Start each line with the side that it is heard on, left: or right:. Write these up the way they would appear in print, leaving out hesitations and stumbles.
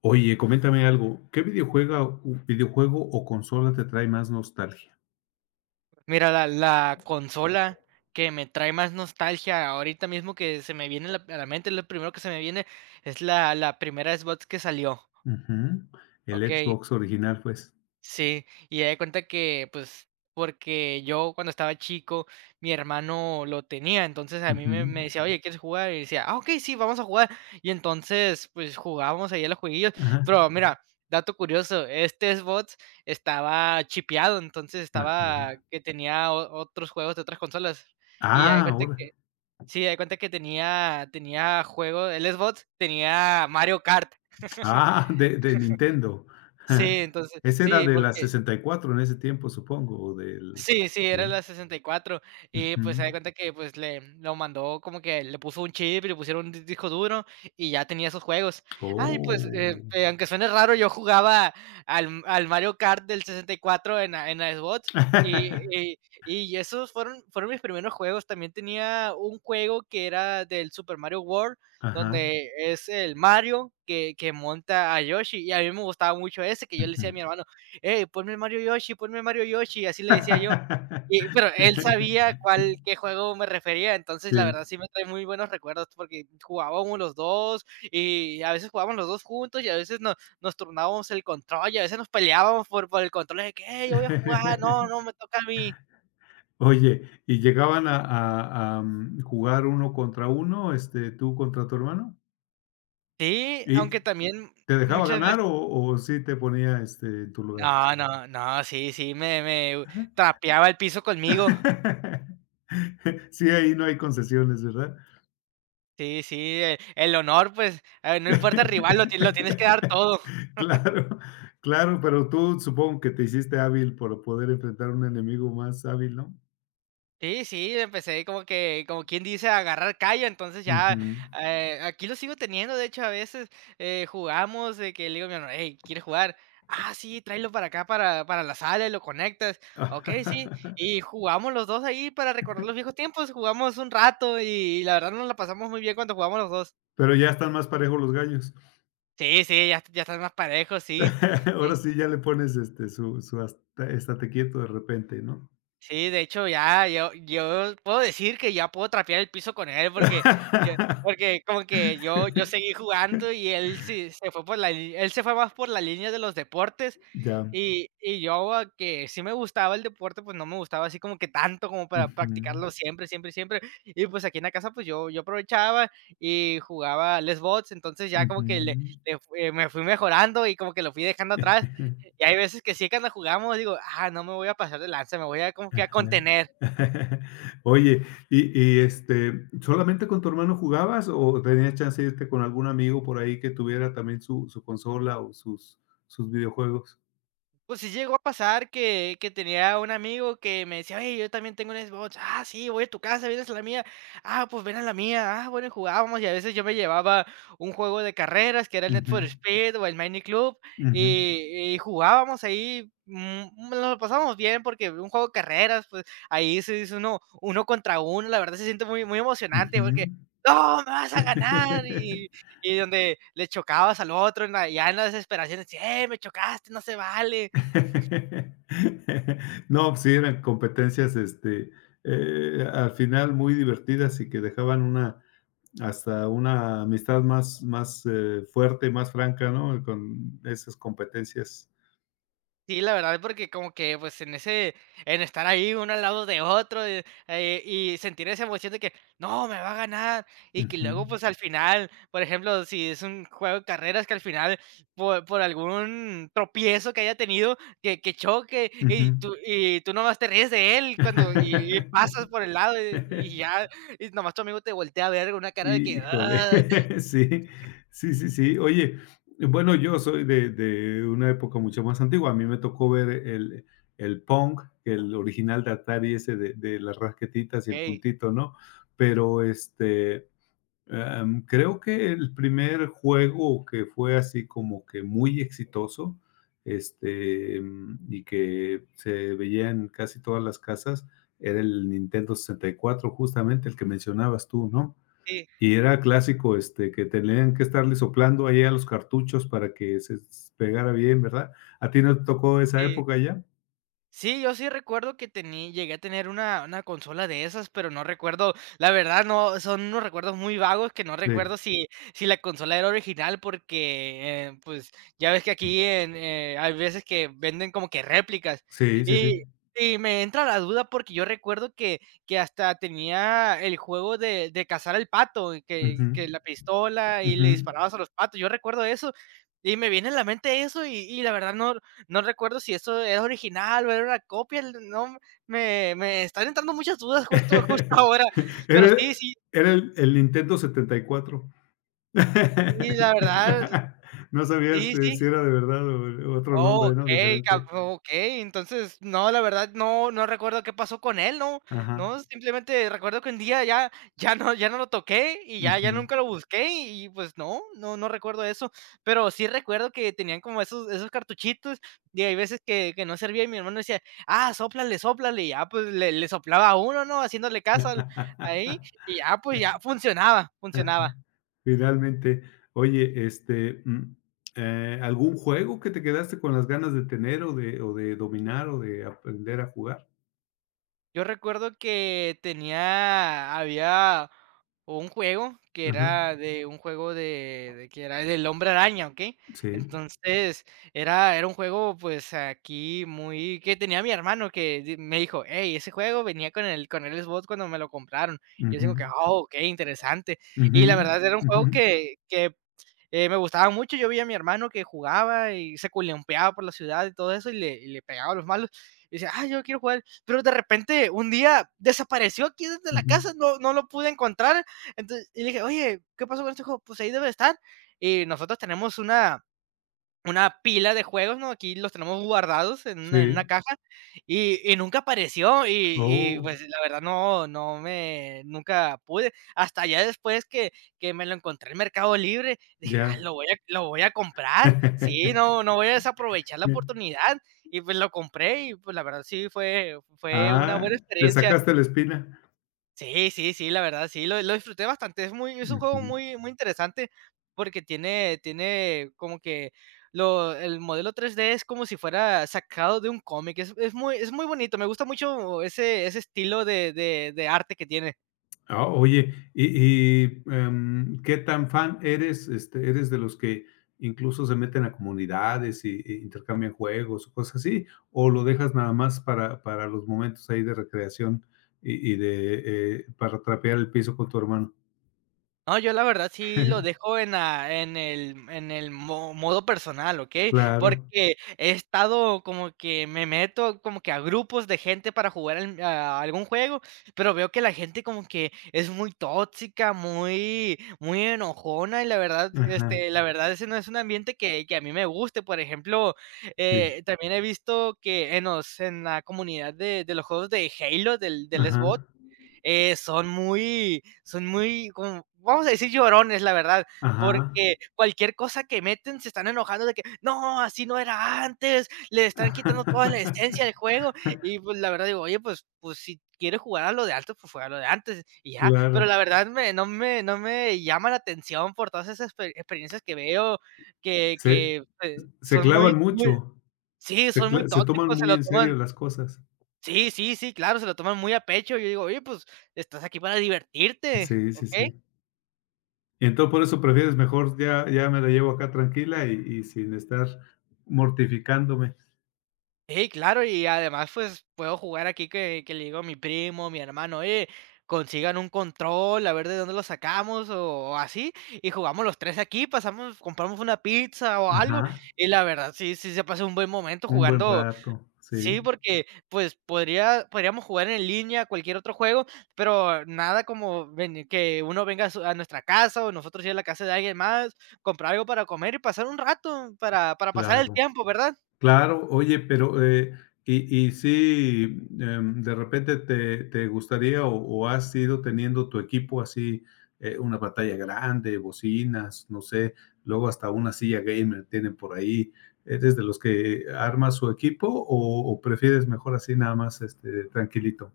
left: Oye, coméntame algo, ¿qué videojuego o consola te trae más nostalgia?
right: Mira, la consola que me trae más nostalgia ahorita mismo que se me viene la a la mente, lo primero que se me viene es la primera Xbox que salió,
left: Ujú, el
right: okey.
left: Xbox original, pues.
right: Sí, y haz de cuenta que, pues, porque yo cuando estaba chico, mi hermano lo tenía, entonces a mí
left: Ujú.
right: me decía, oye, ¿quieres jugar? Y decía, ah, ok, sí, vamos a jugar. Y entonces, pues jugábamos ahí a los jueguillos.
left: Ajá,
right: Pero ujú. Mira, dato curioso, este Xbox estaba chipeado, entonces estaba
left: ajá.
right: que tenía otros juegos de otras consolas. Y haz de
left: Ah,
right: cuenta
left: ahora.
right: que, sí, haz de cuenta que tenía juego, el Xbox tenía Mario Kart.
left: Ah, de Nintendo.
right: Sí,
left: Ajá.
right: entonces,
left: Ese era
right: sí,
left: de la
right: porque
left: 64 en ese tiempo, supongo, o del
right: sí, sí, era
left: sí,
right: la sesenta y cuatro. Y pues,
left: ujú.
right: se da cuenta que, pues, le lo mandó como que le puso un chip y le pusieron un di disco duro, y ya tenía esos juegos. Ay, pues,
left: Oh.
right: aunque suene raro, yo jugaba al Mario Kart del 64 en la Xbox, y y y esos fueron mis primeros juegos. También tenía un juego que era del Super Mario World,
left: Ajá,
right: donde es el Mario que monta a Yoshi, y a mí me gustaba mucho ese, que yo le
left: ujú.
right: decía a mi hermano: "Hey, ponme Mario Yoshi", así le decía yo. Y pero él sabía cuál qué juego me refería, entonces, la
left: Sí.
right: verdad sí me trae muy buenos recuerdos porque jugábamos los 2 y a veces jugábamos los 2 juntos, y a veces nos turnábamos el control, y a veces nos peleábamos por el control de que: "Hey, yo voy a jugar, no, no, me toca a mí".
left: Oye, ¿y llegaban a jugar uno contra uno, este, tú contra tu hermano?
right: Sí,
left: ¿Y
right: aunque también
left: te dejaba
right: muchas
left: ganar
right: veces
left: o sí te ponía, este, en tu lugar?
right: no, no, no, sí, sí, me trapeaba el piso conmigo.
left: Sí, ahí no hay concesiones, ¿verdad?
right: Sí, sí, el honor, pues, no importa el rival, lo tienes que dar todo.
left: Claro, claro, pero tú supongo que te hiciste hábil por poder enfrentar a un enemigo más hábil, ¿no?
right: Sí, sí, empecé como que, como quien dice, a agarrar callo, entonces ya,
left: Ujú.
right: aquí lo sigo teniendo, de hecho, a veces jugamos, de que le digo a mi hermano, hey, ¿quieres jugar? Ah, sí, tráelo para acá, para la sala, y lo conectas. Ok, sí, y jugamos los dos ahí para recordar los viejos tiempos, jugamos un rato y, la verdad nos la pasamos muy bien cuando jugamos los dos.
left: Pero ya están más parejos los gallos.
right: Sí, sí, ya, ya están más parejos, sí.
left: Ahora
right: Sí.
left: sí ya le pones, este, su hasta estate quieto de repente, ¿no?
right: Sí, de hecho, ya yo puedo decir que ya puedo trapear el piso con él, porque yo porque como que yo seguí jugando y él sí se fue por la li él se fue más por la línea de los deportes,
left: Ya.
right: y yo, ah, que sí me gustaba el deporte, pues, no me gustaba así como que tanto como para
left: Ujú,
right: practicarlo siempre, siempre, siempre. Y, pues, aquí en la casa, pues, yo aprovechaba y jugaba al Xbox, entonces ya como que le
left: ujú.
right: le fue me fui mejorando y como que lo fui dejando atrás. Y hay veces que sí, cuando jugamos digo: "Ah, no me voy a pasar de lanza, me voy a como que a contener".
left: Oye, y, este, ¿solamente con tu hermano jugabas o tenías chance de irte con algún amigo por ahí que tuviera también su consola o sus videojuegos?
right: Pues sí llegó a pasar que tenía un amigo que me decía: "Oye, yo también tengo un Xbox". "Ah, sí, voy a tu casa, vienes a la mía". "Ah, pues ven a la mía". "Ah, bueno, y jugábamos", y a veces yo me llevaba un juego de carreras, que era el Need for
left: Ujú,
right: Speed o el Mini Club,
left: ujú,
right: y jugábamos ahí, nos lo pasábamos bien porque un juego de carreras, pues ahí se dice uno uno contra uno, la verdad se siente muy emocionante
left: ujú.
right: porque: "No, me vas a ganar", y donde le chocabas al otro en la ya en la desesperación, decía: me chocaste, no se vale".
left: No, pues sí, eran competencias, este, al final muy divertidas y que dejaban una hasta una amistad más fuerte, más franca, ¿no? Con esas competencias.
right: Sí, la verdad, porque como que, pues, en estar ahí uno al lado de otro, y sentir esa emoción de que: "No, me va a ganar", y que
left: Ujú,
right: luego, pues, al final, por ejemplo, si es un juego de carreras que al final, por algún tropiezo que haya tenido, que choque,
left: ujú.
right: y tú nomás te ríes de él cuando y pasas por el lado, y ya, y nomás tu amigo te voltea a ver con una cara de que:
left: Híjole,
right: "Ah".
left: sí, sí, sí, sí. Oye, bueno, yo soy de una época mucho más antigua. A mí me tocó ver el Pong, el original de Atari, ese de las raquetitas y el
right: Okey,
left: puntito, ¿no? Pero este, creo que el primer juego que fue así como que muy exitoso, este, y que se veía en casi todas las casas, era el Nintendo 64 justamente el que mencionabas tú, ¿no?
right: sí,
left: Y era clásico, este, que tenían que estarle soplando ahí a los cartuchos para que pegara bien, ¿verdad? ¿A ti no te tocó esa
right: sí.
left: época ya?
right: Sí, yo sí recuerdo que tení llegué a tener una consola de esas, pero no recuerdo, la verdad no, son unos recuerdos muy vagos que no
left: Sí,
right: recuerdo si si la consola era original porque, pues, ya ves que aquí en, hay veces que venden como que réplicas
left: sí, sí, sí.
right: y y me entra la duda porque yo recuerdo que hasta tenía el juego de cazar al pato, y
left: Ujú,
right: que la pistola y
left: ujú.
right: le disparabas a los patos, yo recuerdo eso, y me viene a la mente eso y la verdad no no recuerdo si eso era original o era una copia, el no, me están entrando muchas dudas justo ahora, pero
left: Era,
right: sí, sí,
left: era el Nintendo 74
right: sí, la verdad,
left: No sabías,
right: sí, sí.
left: si era de verdad o otro nombre, ¿no? Diferente.
right: Okey. Entonces, no, la verdad, no recuerdo qué pasó con él, ¿no?
left: Ajá.
right: No, simplemente recuerdo que un día ya no lo toqué y ya
left: Ujú.
right: nunca lo busqué y, pues, no, no recuerdo eso. Pero sí recuerdo que tenían como esos cartuchitos y hay veces que no servía y mi hermano decía: "Ah, sóplale, sóplale", y ya, pues, le soplaba a uno, ¿no? Haciéndole caso al ahí y ya, pues, ya funcionaba,
left: Ajá.
right: funcionaba.
left: Finalmente. Oye, este, ¿algún juego que te quedaste con las ganas de tener o de dominar o de aprender a jugar?
right: Yo recuerdo que tenía había un juego que
left: Ajá.
right: era de un juego de que era del Hombre Araña, ¿ok?
left: Sí.
right: Entonces, era un juego, pues, aquí muy que tenía mi hermano que di me dijo: "Hey, ese juego venía con el Xbox cuando me lo compraron". Y yo digo que:
left: Ujú.
right: ¡oh! Okey, interesante".
left: Ujú.
right: Y la verdad era un juego
left: Ujú.
right: que me gustaba mucho, yo vi a mi hermano que jugaba y se culempeaba por la ciudad y todo eso, y le pegaba a los malos. Y decía, ah, yo quiero jugar. Pero de repente, un día desapareció aquí desde la
left: Ujú.
right: casa, no, no lo pude encontrar. Entonces, y le dije, oye, ¿qué pasó con este juego? Pues ahí debe estar. Y nosotros tenemos una pila de juegos, ¿no? Aquí los tenemos guardados en una
left: Sí.
right: caja, y nunca apareció,
left: Oh,
right: pues, la verdad no no me nunca pude. Hasta ya después que me lo encontré en Mercado Libre, dije: "Ah,
left: ya.
right: lo voy a comprar". Sí, no voy a desaprovechar la oportunidad. Y, pues, lo compré y, pues, la verdad sí fue una
left: Ah,
right: buena
left: le
right: experiencia.
left: sacaste la espina.
right: Sí, sí, sí, la verdad, sí, lo disfruté bastante. Es un juego
left: Ujú.
right: muy interesante porque tiene como que lo el modelo 3D es como si fuera sacado de un cómic. Es muy bonito, me gusta mucho ese estilo de arte que tiene.
left: Ah, oye, y, ¿qué tan fan eres? Este, ¿eres de los que incluso se meten a comunidades y intercambian juegos o cosas así? ¿O lo dejas nada más para los momentos ahí de recreación y para trapear el piso con tu hermano?
right: No, yo la verdad sí lo dejo en la en el mo modo personal, ¿ok?
left: Claro,
right: Porque he estado como que me meto como que a grupos de gente para jugar al a algún juego, pero veo que la gente como que es muy tóxica, muy enojona, y la verdad,
left: ajá,
right: este, la verdad, ese no es un ambiente que a mí me guste. Por ejemplo,
left: sí,
right: también he visto que en los en la comunidad de los juegos de Halo del Xbox,
left: ajá,
right: son muy, como, vamos a decir, llorones, la verdad,
left: ajá.
right: porque cualquier cosa que meten se están enojando de que: "No, así no era antes, le están quitando toda la esencia del juego", y pues, la verdad digo: "Oye, pues si quieres jugar a lo de antes, pues juega a lo de antes", y ya. Pero
left: Claro,
right: la verdad me no me no me llama la atención por todas esas experiencias que veo
left: se se
right: son
left: clavan
right: muy
left: mucho,
right: sí, son muy
left: se toman
right: tóxicos, se
left: muy
right: lo
left: en
right: toman
left: serio las cosas.
right: sí, sí, sí, claro, se lo toman muy a pecho. Yo digo: "Oye, pues, estás aquí para divertirte,
left: Sí, sí,
right: ¿ok?
left: sí. Y entonces por eso prefieres mejor ya me la llevo acá tranquila y sin estar mortificándome.
right: Sí, claro, y además, pues, puedo jugar aquí que le digo a mi primo, mi hermano: "Oye, consigan un control, a ver de dónde lo sacamos", o así, y jugamos los 3 aquí, pasamos compramos una pizza o algo,
left: Ajá,
right: y la verdad sí se pasa un buen momento
left: un buen
right: jugando
left: rato, sí,
right: sí, porque, pues, podríamos jugar en línea cualquier otro juego, pero nada como ven que uno venga a nuestra casa, o nosotros ir a la casa de alguien más, comprar algo para comer y pasar un rato para pasar el
left: claro.
right: tiempo, ¿verdad?
left: Claro, oye, pero, y sí, de repente te gustaría o has ido teniendo tu equipo así, una pantalla grande, bocinas, no sé, luego hasta una silla gamer tienen por ahí. ¿Eres de los que arma su equipo o prefieres mejor así nada más, este, tranquilito?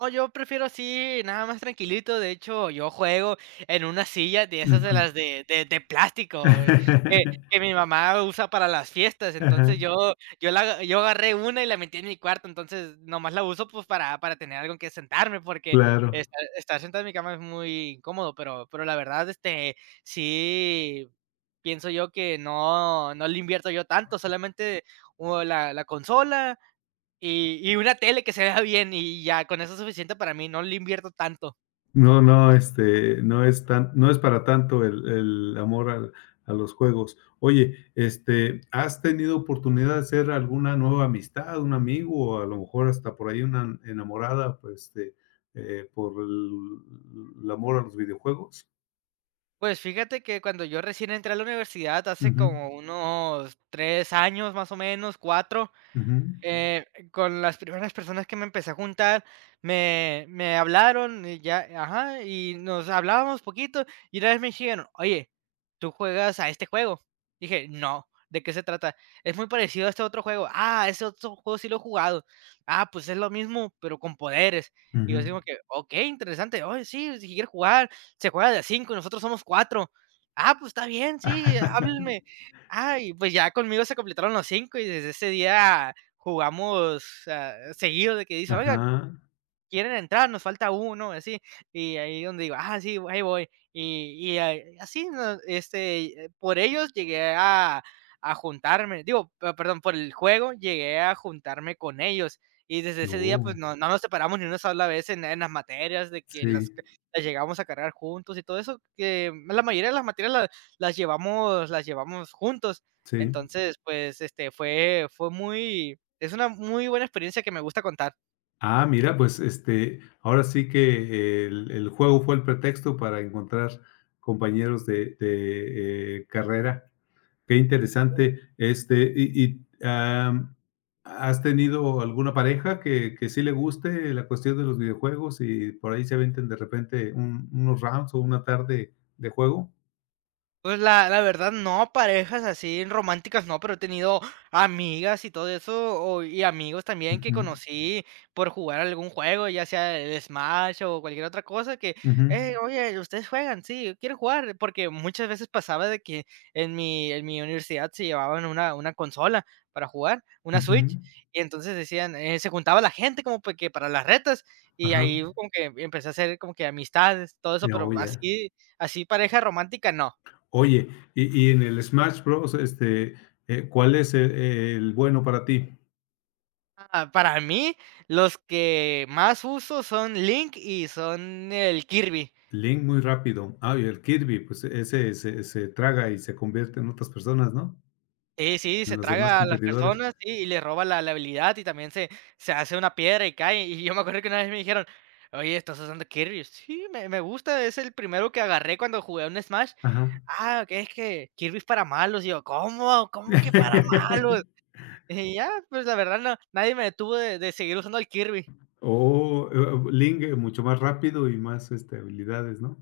right: No, yo prefiero así, nada más tranquilito. De hecho, yo juego en una silla de esas de
left: Ujú.
right: las de de plástico, güey, que mi mamá usa para las fiestas.
left: Ajá,
right: Entonces, yo agarré una y la metí en mi cuarto. Entonces, nomás la uso, pues, para tener algo en que sentarme, porque
left: claro.
right: estar sentado en mi cama es muy incómodo. Pero la verdad, este, sí pienso yo que no le invierto yo tanto, solamente, o la consola y una tele que se vea bien, y ya con eso es suficiente para mí, no le invierto tanto.
left: No, no, este, no es para tanto el amor a los juegos. Oye, este, ¿has tenido oportunidad de hacer alguna nueva amistad, un amigo, o a lo mejor hasta por ahí una enamorada, pues, este, por el amor a los videojuegos?
right: Pues fíjate que cuando yo recién entré a la universidad hace
left: Ujú,
right: como unos 3 años, más o menos, cuatro.
left: ujú,
right: Eh, con las primeras personas que me empecé a juntar, me hablaron y ya, ajá, y nos hablábamos poquito, y una vez me dijeron: "Oye, ¿tú juegas a este juego?". Dije: "No, ¿de qué se trata?". "Es muy parecido a este otro juego". "Ah, ese otro juego sí lo he jugado". "Ah, pues es lo mismo, pero con poderes". Y
left: ujú.
right: yo digo que: "Okey, interesante. Oye, sí, si quieres jugar, se juega de a 5, nosotros somos cuatro". "Ah, pues está bien, sí, háblenme". Ah, y pues ya conmigo se completaron los 5 y desde ese día jugamos, ah, seguido de que dicen: "Oigan,
left: Ajá.
right: quieren entrar, nos falta uno", así, y ahí donde digo: "Ah, sí, ahí voy". Y así, no, este, por ellos llegué a juntarme, digo, perdón, por el juego llegué a juntarme con ellos. Y desde ese día, pues
left: No,
right: no, no nos separamos ni una sola vez en las materias, de
left: sí,
right: que las llegamos a cargar juntos y todo eso, que la mayoría de las materias llevamos, las llevamos juntos.
left: sí.
right: Entonces, pues, este, fue muy, es una muy buena experiencia que me gusta contar.
left: Ah, mira, pues, este, ahora sí que el juego fue el pretexto para encontrar compañeros de carrera. Qué interesante, este, y, ¿has tenido alguna pareja que sí le guste la cuestión de los videojuegos y por ahí se aventen de repente un unos rounds o una tarde de juego?
right: Pues la verdad no, parejas así románticas no, pero he tenido amigas y todo eso, o y amigos también que
left: Ujú,
right: conocí por jugar algún juego, ya sea el Smash o cualquier otra cosa que:
left: ujú,
right: "Hey, oye, ¿ustedes juegan?". "Sí, quiero jugar?". Porque muchas veces pasaba de que en mi universidad se llevaban una consola para jugar, una Switch,
left: ujú,
right: y entonces decían, se juntaba la gente como pa- que para las retas, y
left: ajá.
right: ahí como que empecé a hacer como que amistades, todo eso, pero
left: No ya.
right: así así pareja romántica no.
left: Oye, y en el Smash Bros, este, ¿cuál es el bueno para ti?
right: Ah, para mí, los que más uso son Link y son el Kirby.
left: Link muy rápido. Ah, y el Kirby, pues ese se traga y se convierte en otras personas, ¿no?
right: Sí, sí, se
left: En los demás
right: traga a las
left: competidores.
right: personas, sí, y le roba la, la habilidad y también se hace una piedra y cae. Y yo me acuerdo que una vez me dijeron: "Oye, ¿estás usando Kirby?". Sí, me gusta, es el primero que agarré cuando jugué a un Smash.
left: Ajá.
right: Ah, que es que Kirby es para malos. Y yo, ¿cómo? ¿Cómo que para malos? Y ya, pues la verdad no, nadie me detuvo de seguir usando el Kirby.
left: O Link mucho más rápido y más, este, habilidades, ¿no?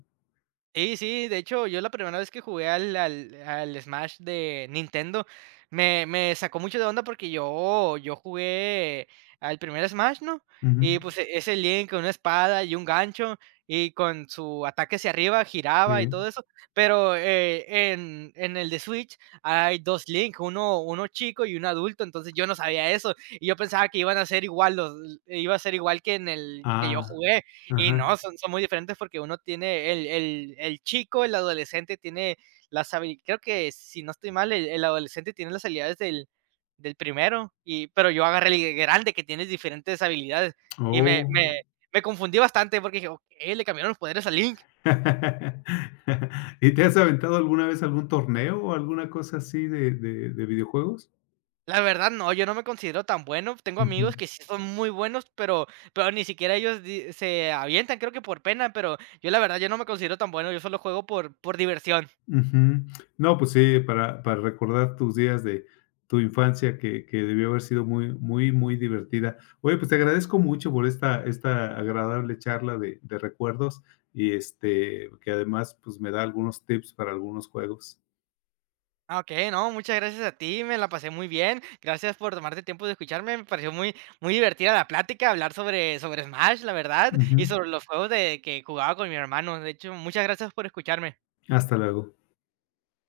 right: Sí, sí, de hecho, yo la primera vez que jugué al Smash de Nintendo, me sacó mucho de onda porque yo jugué al primer Smash, ¿no?
left: Ujú.
right: Y, pues, ese Link con una espada y un gancho, y con su ataque hacia arriba giraba y todo
left: Sí.
right: eso, pero, en el de Switch hay 2 Link, uno chico y uno adulto, entonces yo no sabía eso, y yo pensaba que iban a ser igual los iba a ser igual que en el que yo
left: Ah,
right: jugué. Y
left: ajá.
right: no, son son muy diferentes porque uno tiene el chico, el adolescente tiene las habili creo que si no estoy mal, el adolescente tiene las habilidades del primero, y pero yo agarré el grande que tienes diferentes habilidades y
left: Oh.
right: me confundí bastante porque dije: "Okey, le cambiaron los poderes a Link".
left: ¿Y te has aventado alguna vez algún torneo o alguna cosa así de videojuegos?
right: La verdad, no, yo no me considero tan bueno. Tengo
left: Ujú.
right: amigos que sí son muy buenos, pero ni siquiera ellos di se avientan, creo que por pena, pero yo la verdad, yo no me considero tan bueno, yo solo juego por diversión.
left: Ujú. No, pues sí, para recordar tus días de tu infancia que debió haber sido muy, muy, muy divertida. Oye, pues te agradezco mucho por esta agradable charla de recuerdos y, este, que además, pues, me da algunos tips para algunos juegos.
right: Ah, okey, no, muchas gracias a ti, me la pasé muy bien. Gracias por tomarte tiempo de escucharme, me pareció muy muy divertida la plática, hablar sobre Smash, la verdad,
left: Ujú.
right: y sobre los juegos de que jugaba con mi hermano. De hecho, muchas gracias por escucharme.
left: Hasta luego.